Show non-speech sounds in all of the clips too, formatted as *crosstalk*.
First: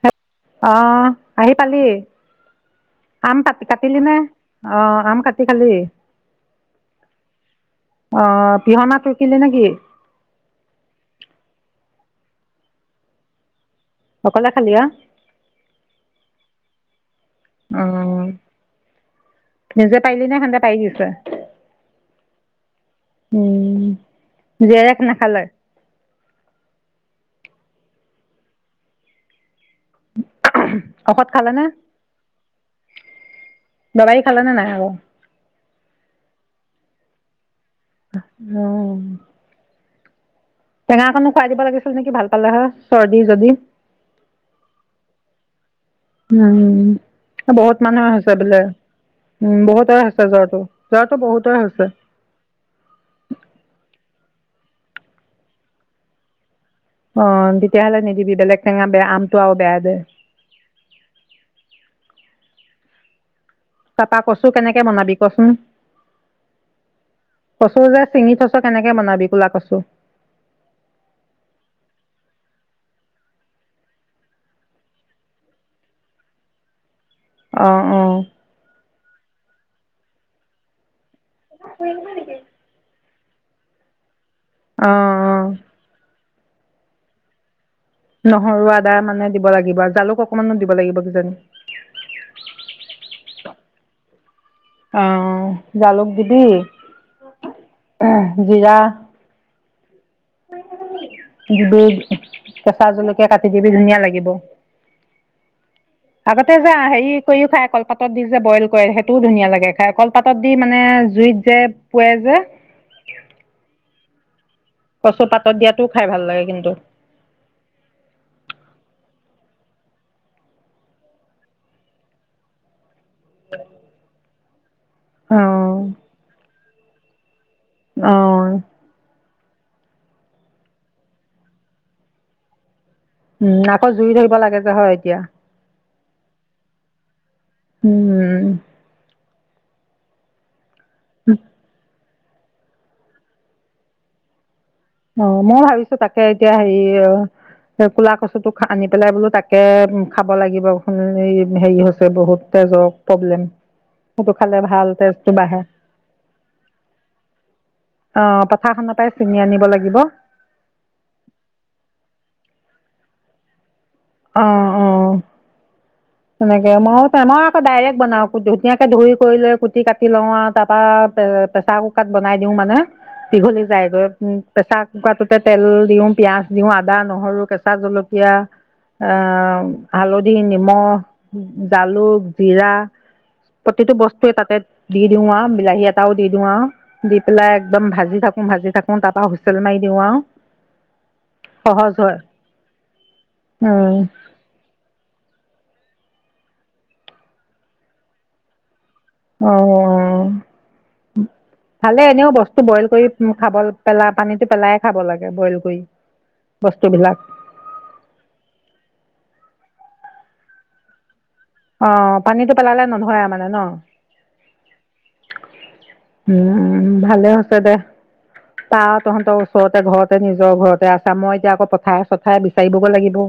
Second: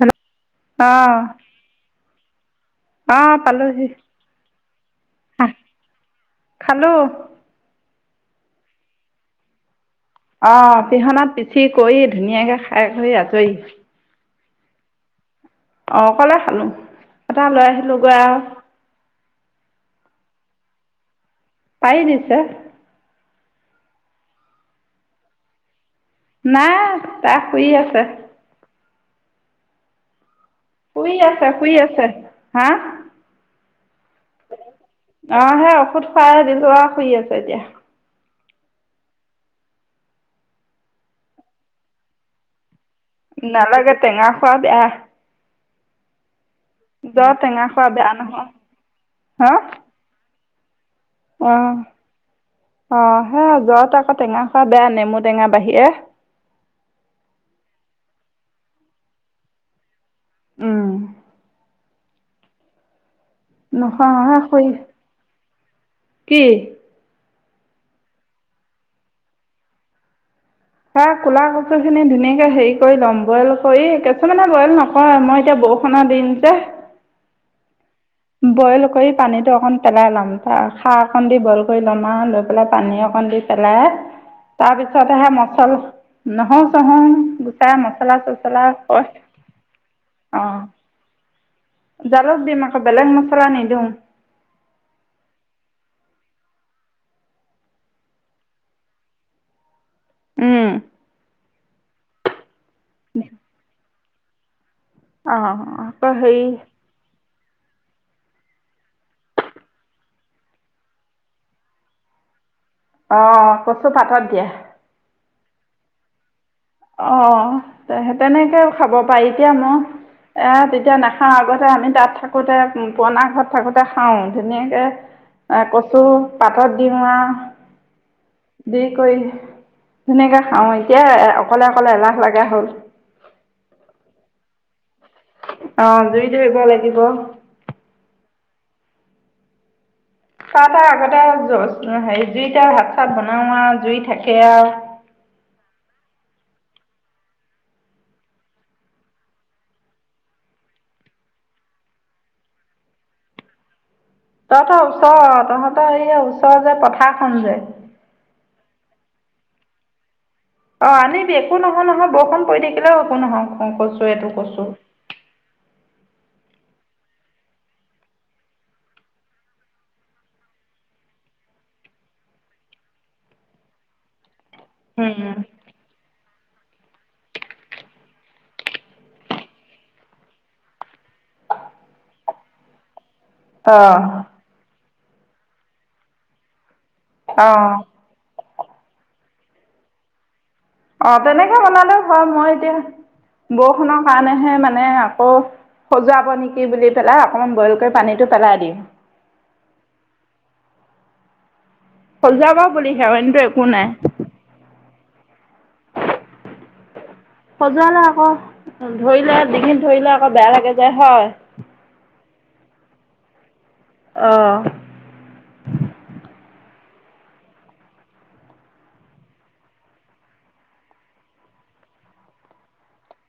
অ', আহ আহি পালি আম অ', ক পালোহি কাটিলি নে আহ আম কাটি খালি খালো অ পিহনাত ৰকিলি নেকি অ পিহনাত পিচি কৰি ধুনীয়াকে খাই কৰি আজৰি অকলে খালি অ অ অকলে খালো এটা লৈ আহিলো গৈ আৰু ন খান্া পাই দিছিলে পাই দিছে উম জেৰেক নাখালে নাই তাক শুই আছা শুই ঔষধ আছা খালে নে শুই আছে হা দবাই খালে নে নাই আকৌ আহ সে ঔষধ খাই দিলোৱা শু আছছে এতিয়া উম টেঙাকনো খুৱাই দিব লাগিছিল নেকি ভাল পালে হ নালাগে টেঙা খোৱা বেয়া উম জ্বৰ টেঙা বহুত খোৱা মানুহে বেয়া হৈছে নহয় বোলে হা উ বহুতে হৈছে জ্বৰটো জ্বৰটো বহুতৰে অ হৈছে অ সে জ্বৰটো আকৌ টেঙা খোৱা বেয়া নেমু টেঙা বাহিৰে অ তেতিয়াহ'লে নিদিবি বেলেগ টেঙা বেয়া আমটো আৰু বেয়া দে উম তাপা নোখোৱা কছো শুই কেনেকে বনাবি কচোন কি কচু যে চিঙি থইছ কেনেকে বনাবি কু'লা কচু হা কু'লা কচু খিনি ধুনীয়াকে হেৰি কৰি ল'ম বইল কৰি কিছুমানে বইল নকৰে মই এতিয়া বৰষুণৰ দিন যে অ অ বইল কৰি পানীতো অকণ তেনেই নাম তাৰ খাক দি বইল কৰি ল'ম আৰু লৈ পেলাই পানী অকন পন্দি পেলাই অ তাৰপিছত আহে অ মচল নহয় চহয় নহৰু আদা মানে দিব লাগিব জালুক অকমানো অঁ দিব লাগিব কিজানি মচলা নিদিওঁ আহ জালুক দিবি জিৰা উম যত কেঁচা জলকীয়া কাটি দিবি ধুনীয়া লাগিব লাগিব অ আকৌ সেই হেৰি কৰিও খাই কলপাতত দি যে বইল কৰে সেইটোও ধুনীয়া লাগে খাই কলপাতত দি মানে জুইত যে পুৱে যে অ কচো পাতত দিয়ে কচু পাতত দিয়াতো খাই ভাল লাগে কিন্তু অ তেনেকে খাব পাৰি তেতিয়া মই এ তেতিয়া নাখাওঁ আগতে আমি তাত থাকোতে পোৰনা ঘৰত থাকোতে খাও ধুনীয়াকে অ এ কচু পাত পাতত দিও আৱ অ দি কৰি ন ধুনীয়াকে খাও এতিয়া অকলে অকলে এলাহ লগা হ'ল উম আকৌ জুই থাকিব লাগে যে হয় এতিয়া অ জুই ধৰিব লাগিব উম চাহ তটা আগতে হেৰি জুইতাৰ হাত চাত বনাওঁ আৰু জুই থাকে আৰু অ মই ভাবিছো তাকে এতিয়া হেৰি ক'লা কচুটো আনি পেলাই বোলো তাকে খাব লাগিব হেৰি হৈছে বহুত তেজৰ প্ৰব্লেম সেইটো খালে তইহঁতৰ ভাল তেজটো ওচৰ বাঢ়ে তহঁতৰ এই ওচৰ যে পথাৰখন যে পথাখন পৰা চিঙ আন লাগে লাগিব অ আনিবি একো নহয় নহয় বৰষুণ পৰি থাকিলেও একো নহয় সংচু তয় এইটো অ কছো মইে মই আকৌ ডাইৰেক্ট বনাওঁ ধুনাকে ধুই কৰি লৈ কুটি কাটি লও আৰু তাৰ পৰাা প্ৰেচাৰ কুকাৰত বনাই দিও মানে দীঘলী যাইগৈ উ চাহ উম, কুকটোতে তেল দিওঁ পিয়াঁজ দিওঁ আদা নহৰু কেঁচা জলকীয়া আহ হালধি নিমখ জালুক জিৰা প্ৰতিটো অ', বস্তুৱে তাতে দি দিও আ ওবিলাহী এটাও দি দও হা দি পেলাই অ', একদম ভাজি থাকো ভাজি থাকো তাৰপৰা হুইেল মাৰি দিও আৰু অ তেনেকে সহজ বনালেও হয় খাম মই এতিয়া বহুত শুনৰ কাৰণেহে মানে আকৌ সজোৱাব নেকি বুলি পেলাই অকমান বইল কৰি পানীটো পেলাই দিম অহ ভালে এনেও সজোৱাব বস্তু বইল বুলিহে কৰি অইনটো খাব একো নাই। পেলাই পানীটো পেলাইে খাব লাগে বইল কৰি বস্তু বিলাক খজোৱালে আকৌ ধৰিলে দিঘিন ধৰিলে আকৌ বেয়া লাগে যায় হয় অ পানীতটো পেলালে নধৰে মানে ন অহ উম ভালে হৈছে দে তাৰ তহঁতৰ ওচৰতে ঘৰতে নিজৰ ঘৰতে আছে মই এতিয়া আকৌ পথাই চথাই বিচাৰিবগৈ লাগিব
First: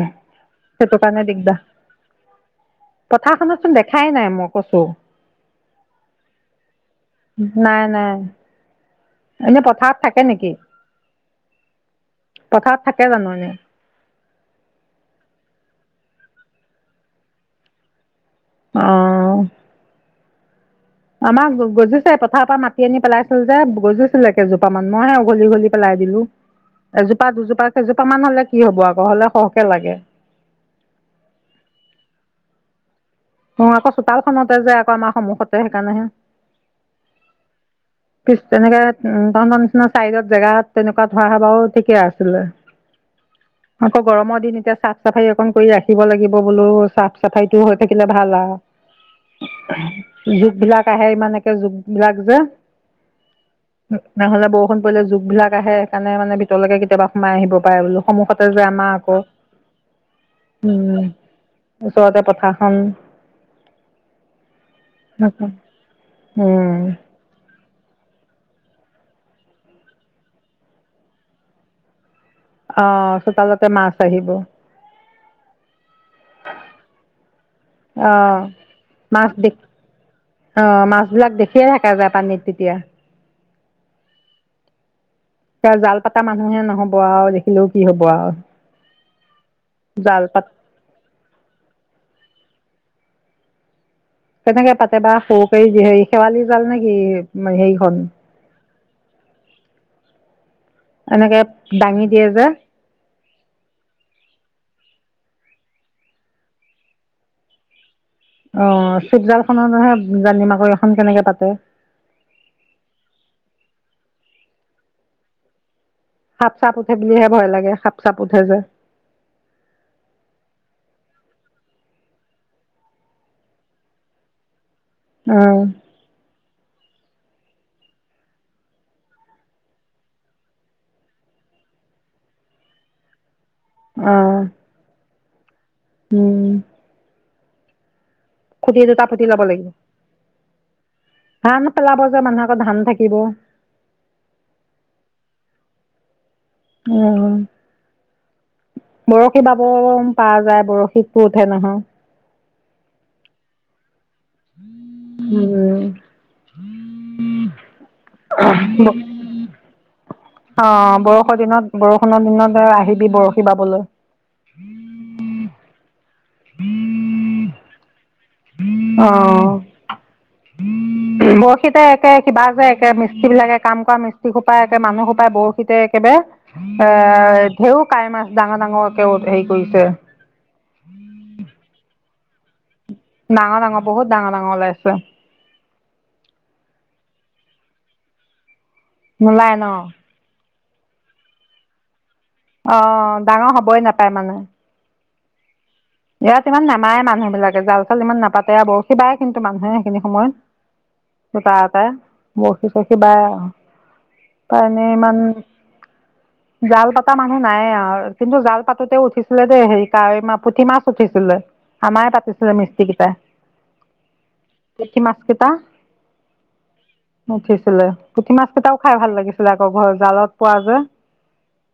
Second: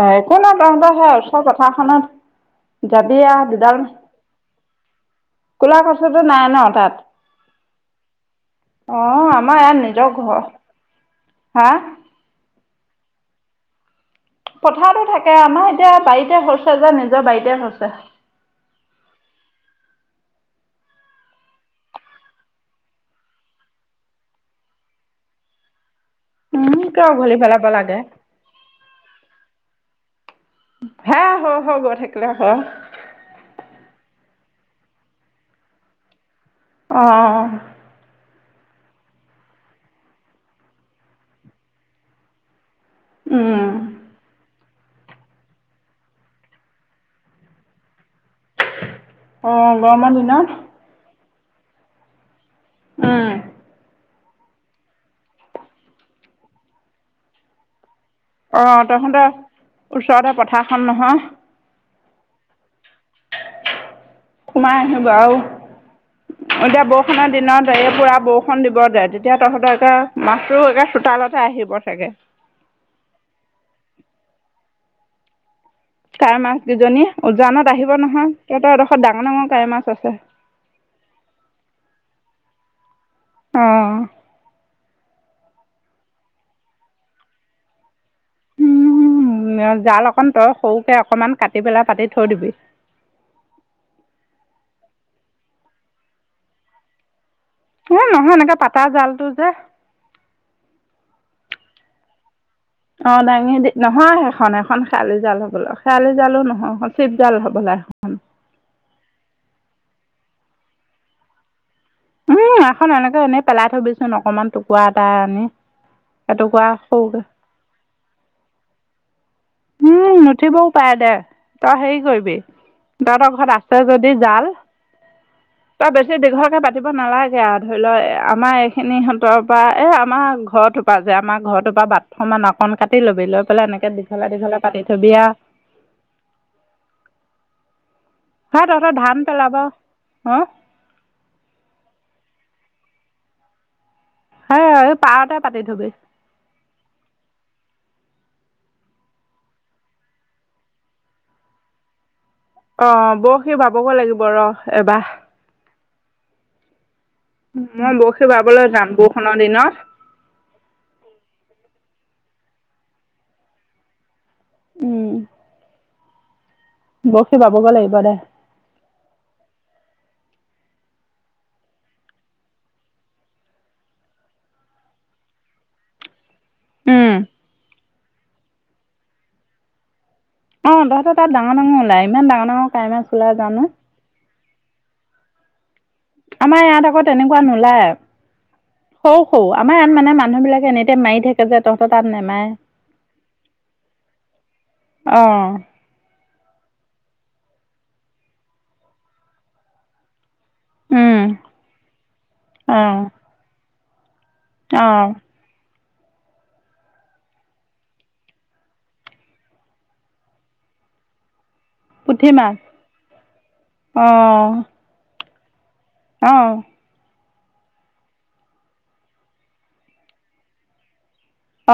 অ একো ন ত সেইটো সে কাৰণে ওচৰ দিগদাৰ পথাৰখনত যাবি আহ দুডাল কচু ক'লা কছৰটো নাই ন তাত নাই নাই আহ আমাৰ এনে ইয়াত পথাৰত নিজৰ থাকে ঘৰ নেকি হাঁ পথাৰত থাকে জানো এনে পথাৰতো থাকে আমাৰ এতিয়া বাৰীতে হৈছে যে নিজৰ বাৰীতে হৈছে আহ, আমাক গজিছে পথাৰৰ পৰা মাতি আনি পেলাইছিলো যে, গজিছিল কেইজোপা মান মইহে উঘলি-উঘলি পেলাই দিলো। উম কিয় এজোপা উঘালি পেলাব দুজোপা লাগে। কেইজোপা মান হ'লে কি হ'ব? আকৌ হ'লে সহ এক লাগে। হা, হ-হ গৈ থাকিলে আহ, অ' আকৌ চোতালখনতে যে আকৌ আমাৰ সন্মুখতে সেইকাৰণেহে। আহ, পিছ তেনেকে উ, তহঁতৰ নিচিনা চাইডত জেগাত তেনেকুৱা ধৰা হলেও ঠিকে আছিলে। উম আকৌ গৰমৰ দিন এতিয়া চাফ-চাফাৰ অকন কৰি ৰাখিব লাগিব বোলো, চাফ-চাফাই টো হৈ থাকিলে ভাল অ গৰমৰ আৰু দিনত জুগ বিলাক আহে ইমানে যুক বিলাগ যে উ, নহলে বৰষুণ পৰিলে জুগবিলাক আহে, সেইকাৰণে মানে ভিতৰলৈকে কেতিয়াবা সোমাই আহিব পাৰে বোলো। সন্মুখতে যে আহ, আমাৰ আকৌ তহঁতে ওচৰতে পথাৰখন উম নহয়। ওচৰতে পথাৰখন সোমাই আহিব আৰু, উম এতিয়া বৰষুণৰ দিনত পুৰা বৰষুণ দিব যে, তেতিয়া তহঁতৰে মাছটো একে চোতালতে আহিব থাকে। আহ, চোতালতে মাছ আহিব। কাৱৈ মাছ দুজনী উজানত আহিব নহয় আহ তহঁতৰ এডোখত মাছ দে ডাঙৰ-ডাঙৰ কাঁৱৈ মাছ আছে। অ মাছ বিলাক দেখিয়ে থকা যায় পানীত তেতিয়া আহ, এ জাল পতা মানুহে নহব আৰু দেখিলেও কি হব আৰু। উম জাল অকন তই সৰুকে অকনমান কাটি পেলাই পাতি থৈ দিবি। কেনেকে পাতে বা সৰু কৰি যি শেৱালি জাল নেকি? উ, নহয় এনেকে পা তাৰ জালটো যে, এনেকে দাঙি দিয়ে যে, অ' দাঙি দি নহয় সেইখন-সেইখন খেৱালি জাল হ'বলা খেৱালি জালো নহয়, চিপ জাল হ'বলা এখন। অ' চিৱজাল খনৰ নহয় জানিম আকৌ এইখন কেনেকে পাতে। উম, এখন এনেকে, ভএনেই পেলাই থবিচোন অকমান টুকুুৱৰা এটা আনি। এটুকুৰা সাপ-চাপ উঠে সৰুকৈ বুলিহে ভয় লাগে সাপ-চাপ উঠে যে। উম নুঠিবও পাৰে দে তই হেৰি কৰিবি, তইহতৰ ঘৰত আছে যদি জাল অ তই বেছি দীঘল পাতিব নালাগে আৰু ধৰি লও, আমাৰ এইখিনি সহঁতৰ পৰা এই আমাৰ ঘৰটোপা পৰা যে আমাৰ ঘৰতৰ পৰা বাথৰুম আৰু অকন কাটি ল'বি লৈ পেলাই, অ দীঘল-দীঘললে পাতি থবি আৰু। উম, সেই খুটি তহঁতৰ দুটা ধান ফুটি লব পেলাব লাগিব অঁ ভ ন পেলাব মানুহৰ আকৌ ধান থাকিব হয় এই পাৰতে পাতি থবি উম বৰশী বাব প যায় বৰশীতটো উঠে নহয় অঁ বৰ সি ভাবগে লাগিব বৰ এবাহ *unintelligible* মই বৰশী বাবলৈ যাম, বৰষুণৰ দিনত। অ' বৰষৰ দিনত, বৰষুণৰ দিনত আহিবি বৰশী বাবলৈ। উম *unintelligible* *unintelligible* বৰশী বাবগে লাগিব দে। অ' বৰশীতে একে কিবা যে একে মিস্ত্ৰীবিলাকে কাম কৰা মিস্ত্ৰীসোপাই একে মানুহসোপাই বৰশীতে একেবাৰে। *unintelligible* কাৱৈ মাছ ডাঙৰ-ডাঙৰকে হেৰি কৰিছে। অ' তহঁতৰ তাত ডাঙৰ-ডাঙৰ ওলায়। ইমান ডাঙৰ-ডাঙৰ ডাঙৰ-ডাঙৰ বহুত ডাঙৰ-ডাঙৰ ওলাইছে। আমাৰ ইয়াত আকৌ তেনেকুৱা নোলায়। সৰু-সৰু, নোলাই ন আমাৰ ইয়াত মানে মানুহবিলাক এনে টাইম মাৰি থাকে যে তহঁতৰ তাত নাই অ' ডাঙৰ হ'বই নাপায় মানে। অ'। ইয়াত ইমান নামাএ মানুহবিলাকে জাল-চাল ইমান নাপাতে আৰু বৰশী বায় কিন্তু মানুহে, সেইখিনি উম সময়ত। *unintelligible* বশি-চশি অঁ বাই আও কাৰণে অঁ ইমান। জাল পাতা মানুহ নাইয়ে আৰু, কিন্তু জাল পাতোতেও উঠিছিলে দেই হেৰি কাৱৈ মা-পুঠি মাছ উঠিছিলে। আমাৰে পুঠি পাতিছিলে মাছ মিস্ত্ৰীকেইটাই। পুঠি মাছ কেইটা? অ'। উঠিছিলে, পুঠি মাছ কেইটাও খাই ভাল লাগিছিলে আকৌ ঘৰৰ জালত পোৱা যে।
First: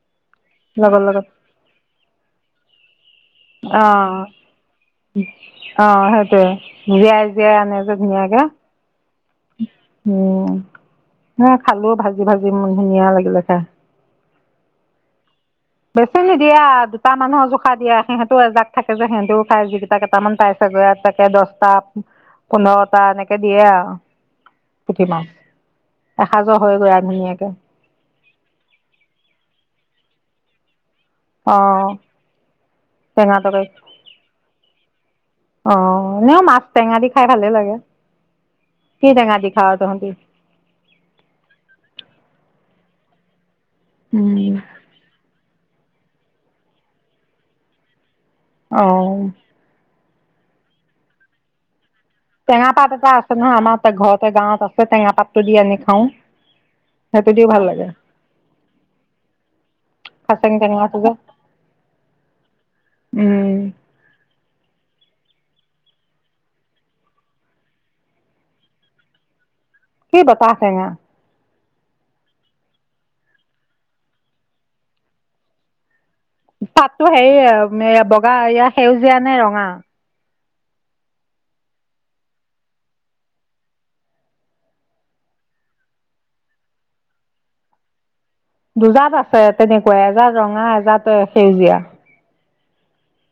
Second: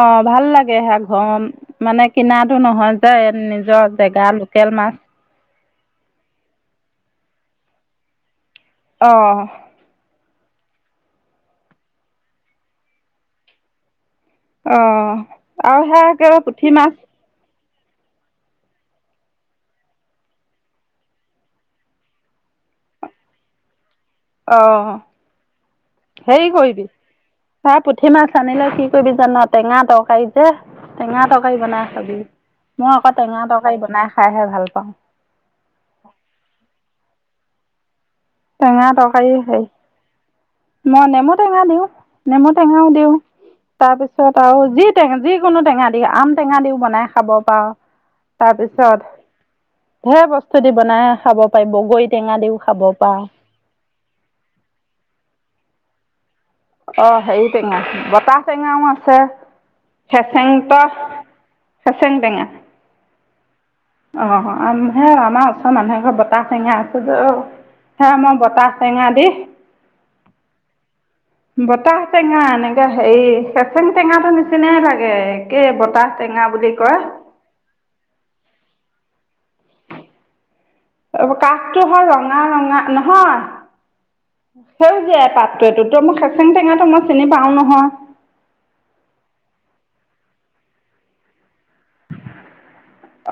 অ' ভাল লাগে সে লগত লগত ঘৰ মানে কিনাটো নহয় যে নিজে নিজৰ জেগা, লোকেল মাছ। অ' সেইটোৱে। জীয়াই-জীয়াই আনে যে ধুনীয়াকে। অহ। *unintelligible* এয়া খালো ভাজি-ভাজি, ধুনীয়া লাগিলে খাই। অ'। বেছি নিদিয়ে আও, দুটা মানুহ জুখ খাই দিয়ে সিহঁতো এজাক থাকে যে সিহঁতেও খায়, যিকেইটা কেইটামান পাই চাগৈ তাকে দশটা-পোন্ধৰটা এনেকে দিয়ে আৰু। অ', পুঠি মাছ হেৰি এসাঁজৰ কৰিবি, হয়গৈ আৰু ধুনীয়াকে তাৰে পুঠি মাছ আনিলে কি কৰিবি জান! টেঙা-তৰকাৰী *unintelligible* টেঙা অ তৰকাৰী বনাই খাবি মই আকৌ টেঙা তৰকাৰী বনাই খাইহে ভাল অ পাওঁ এনেও মাছ টেঙা দি খাই ভালে লাগে টেঙা কি তৰকাৰী টেঙা দি হেৰি খাৱ তহঁতি মই নেমু টেঙা দিওঁ নেমু টেঙাও দিওঁ তাৰ পিছত উম আৰু যি টেঙা যি কোনো টেঙা দি আম টেঙা দিও বনাই খাব পাৰ অ তাৰপিছত ধেৰ বস্তু দি বনাই খাব পাৰি বগৰী দিও টেঙা খাব পাত এটা পাৰ আছে নহয় আমাৰ ঘৰতে গাঁৱত আছে টেঙা পাতটো দি আনি খাওঁ অ সেইটো হেৰি দিও ভাল টেঙা লাগে বতাহ টেঙাও আছে খাচেং ফেচেং ক টেঙাটো যে ফেচেং টেঙা উম আহ সেয়া আমাৰ ওচৰৰ মানুহ এঘৰ বতাহ টেঙা আছে ত সেয়া মই বতাহ টেঙা দি কি বতাহ টেঙা বতাহ টেঙা এনেকা হেৰি ফেচেং টেঙাটো নিচিনাই লাগে একে বতাহ টেঙা বুলি কয় পাততটো হেৰি বগা য়া সেউজ জীয়া নে ৰঙা কাষটো হ'ল ৰঙা ৰঙা নহয় সেউজীয়া পাতটো এইতো তহ মই ফেচেং টেঙাটো মই চিনি পাওঁ নহয় দুজাত আছে তেনেকুৱা এজাত ৰঙা এজাত সেউজীয়া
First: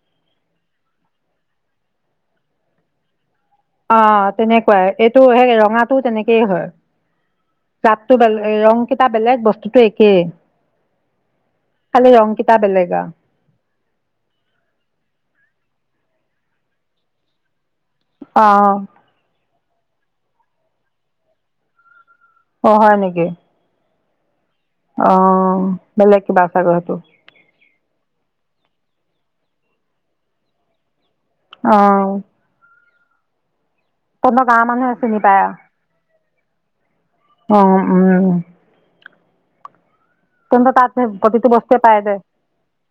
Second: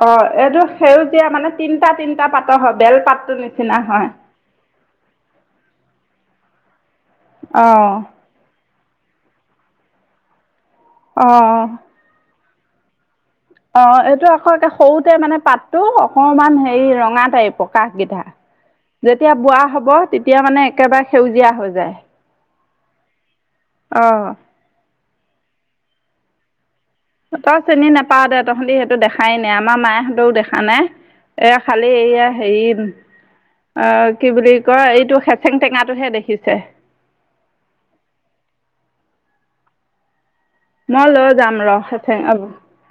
অ এইটো সেউজীয়া মানে তিনটা তিনটা পাতৰ হয় বেল পাতটো নিচিনা অ হয় তেনেকুৱাই এইটো সেই ৰঙাটো তেনেক কুৱা হয় অঁ পাততো বেল ৰং কেইটা বেলেগ বস্তুতটো একেই আহ টা বেলেগ আৰু অ এইটো আকৌ সৰুতে মানে পাতটো অকমান হেৰি ৰঙা টাইপৰ কাষ কেইটা অ যেতিয়া বুঢ়া হ'ব তেতিয়া মানে একেবাৰে সেউজীয়া হৈ যায় অ হয় নেকি অ অ বেলেগ কিবা আচ ঘ্ৰথাটো তঁতই চিনি নাপাও দে তহঁতি সেইটো দেখাই নাই আমাৰ মায়েহঁতেও দেখা নাই এয়া অ খালি এইয়া হেৰি কি তহঁতৰ বুলি গাঁৱৰ কয় মানুহে এইটো চিনি পায় খেচেং আৰু টেঙাটোহে দেখিছে অ উম তহত তাত মই লৈ প্ৰতিটো যাম ৰ বস্তুৱে পাই যায় খেচেং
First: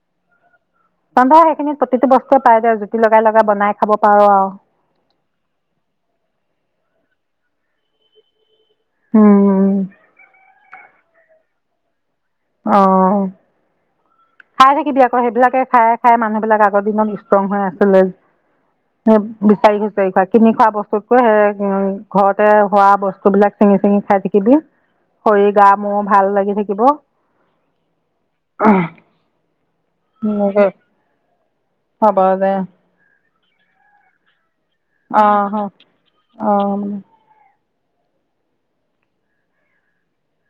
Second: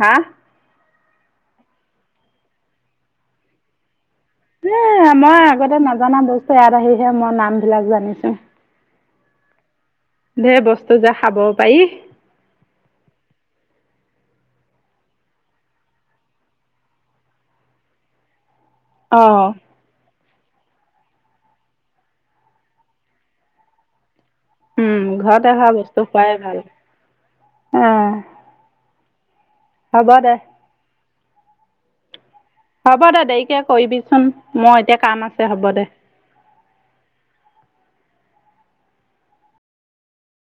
হা তহত সেইখিনি প্ৰতিটো বস্তুৱে পায় যে জুতি লগাই লগাই বনাই খাব পাৰ আৰু এই আমাৰ আগতে নজনা বস্তু ইয়াত আহি এতিয়াহে মই নামবিলাক জানিছো উমম সেই বস্তু যে খাব পাৰি অ খাই থাকিবি আকৌ সেইবিলাকে খাই খাই মানুহ বিলাক আগৰ দিনত ষ্ট্ৰং হৈ আছিলে বিচাৰি বিচাৰি খাই কিনি খোৱা বস্তুতকৈ সেই ঘৰতে হোৱা বস্তুবিলাক চিঙি চিঙি খাই। উম ঘৰতে শৰীৰ গা হোৱা বস্তু মংস খোৱাই ভাল লাগি থাকিব অ হ'ব দে উ হব দে। কে কৰিবিচোন মই এতিয়া কাম আছে অঁ হ'ব দে অঁ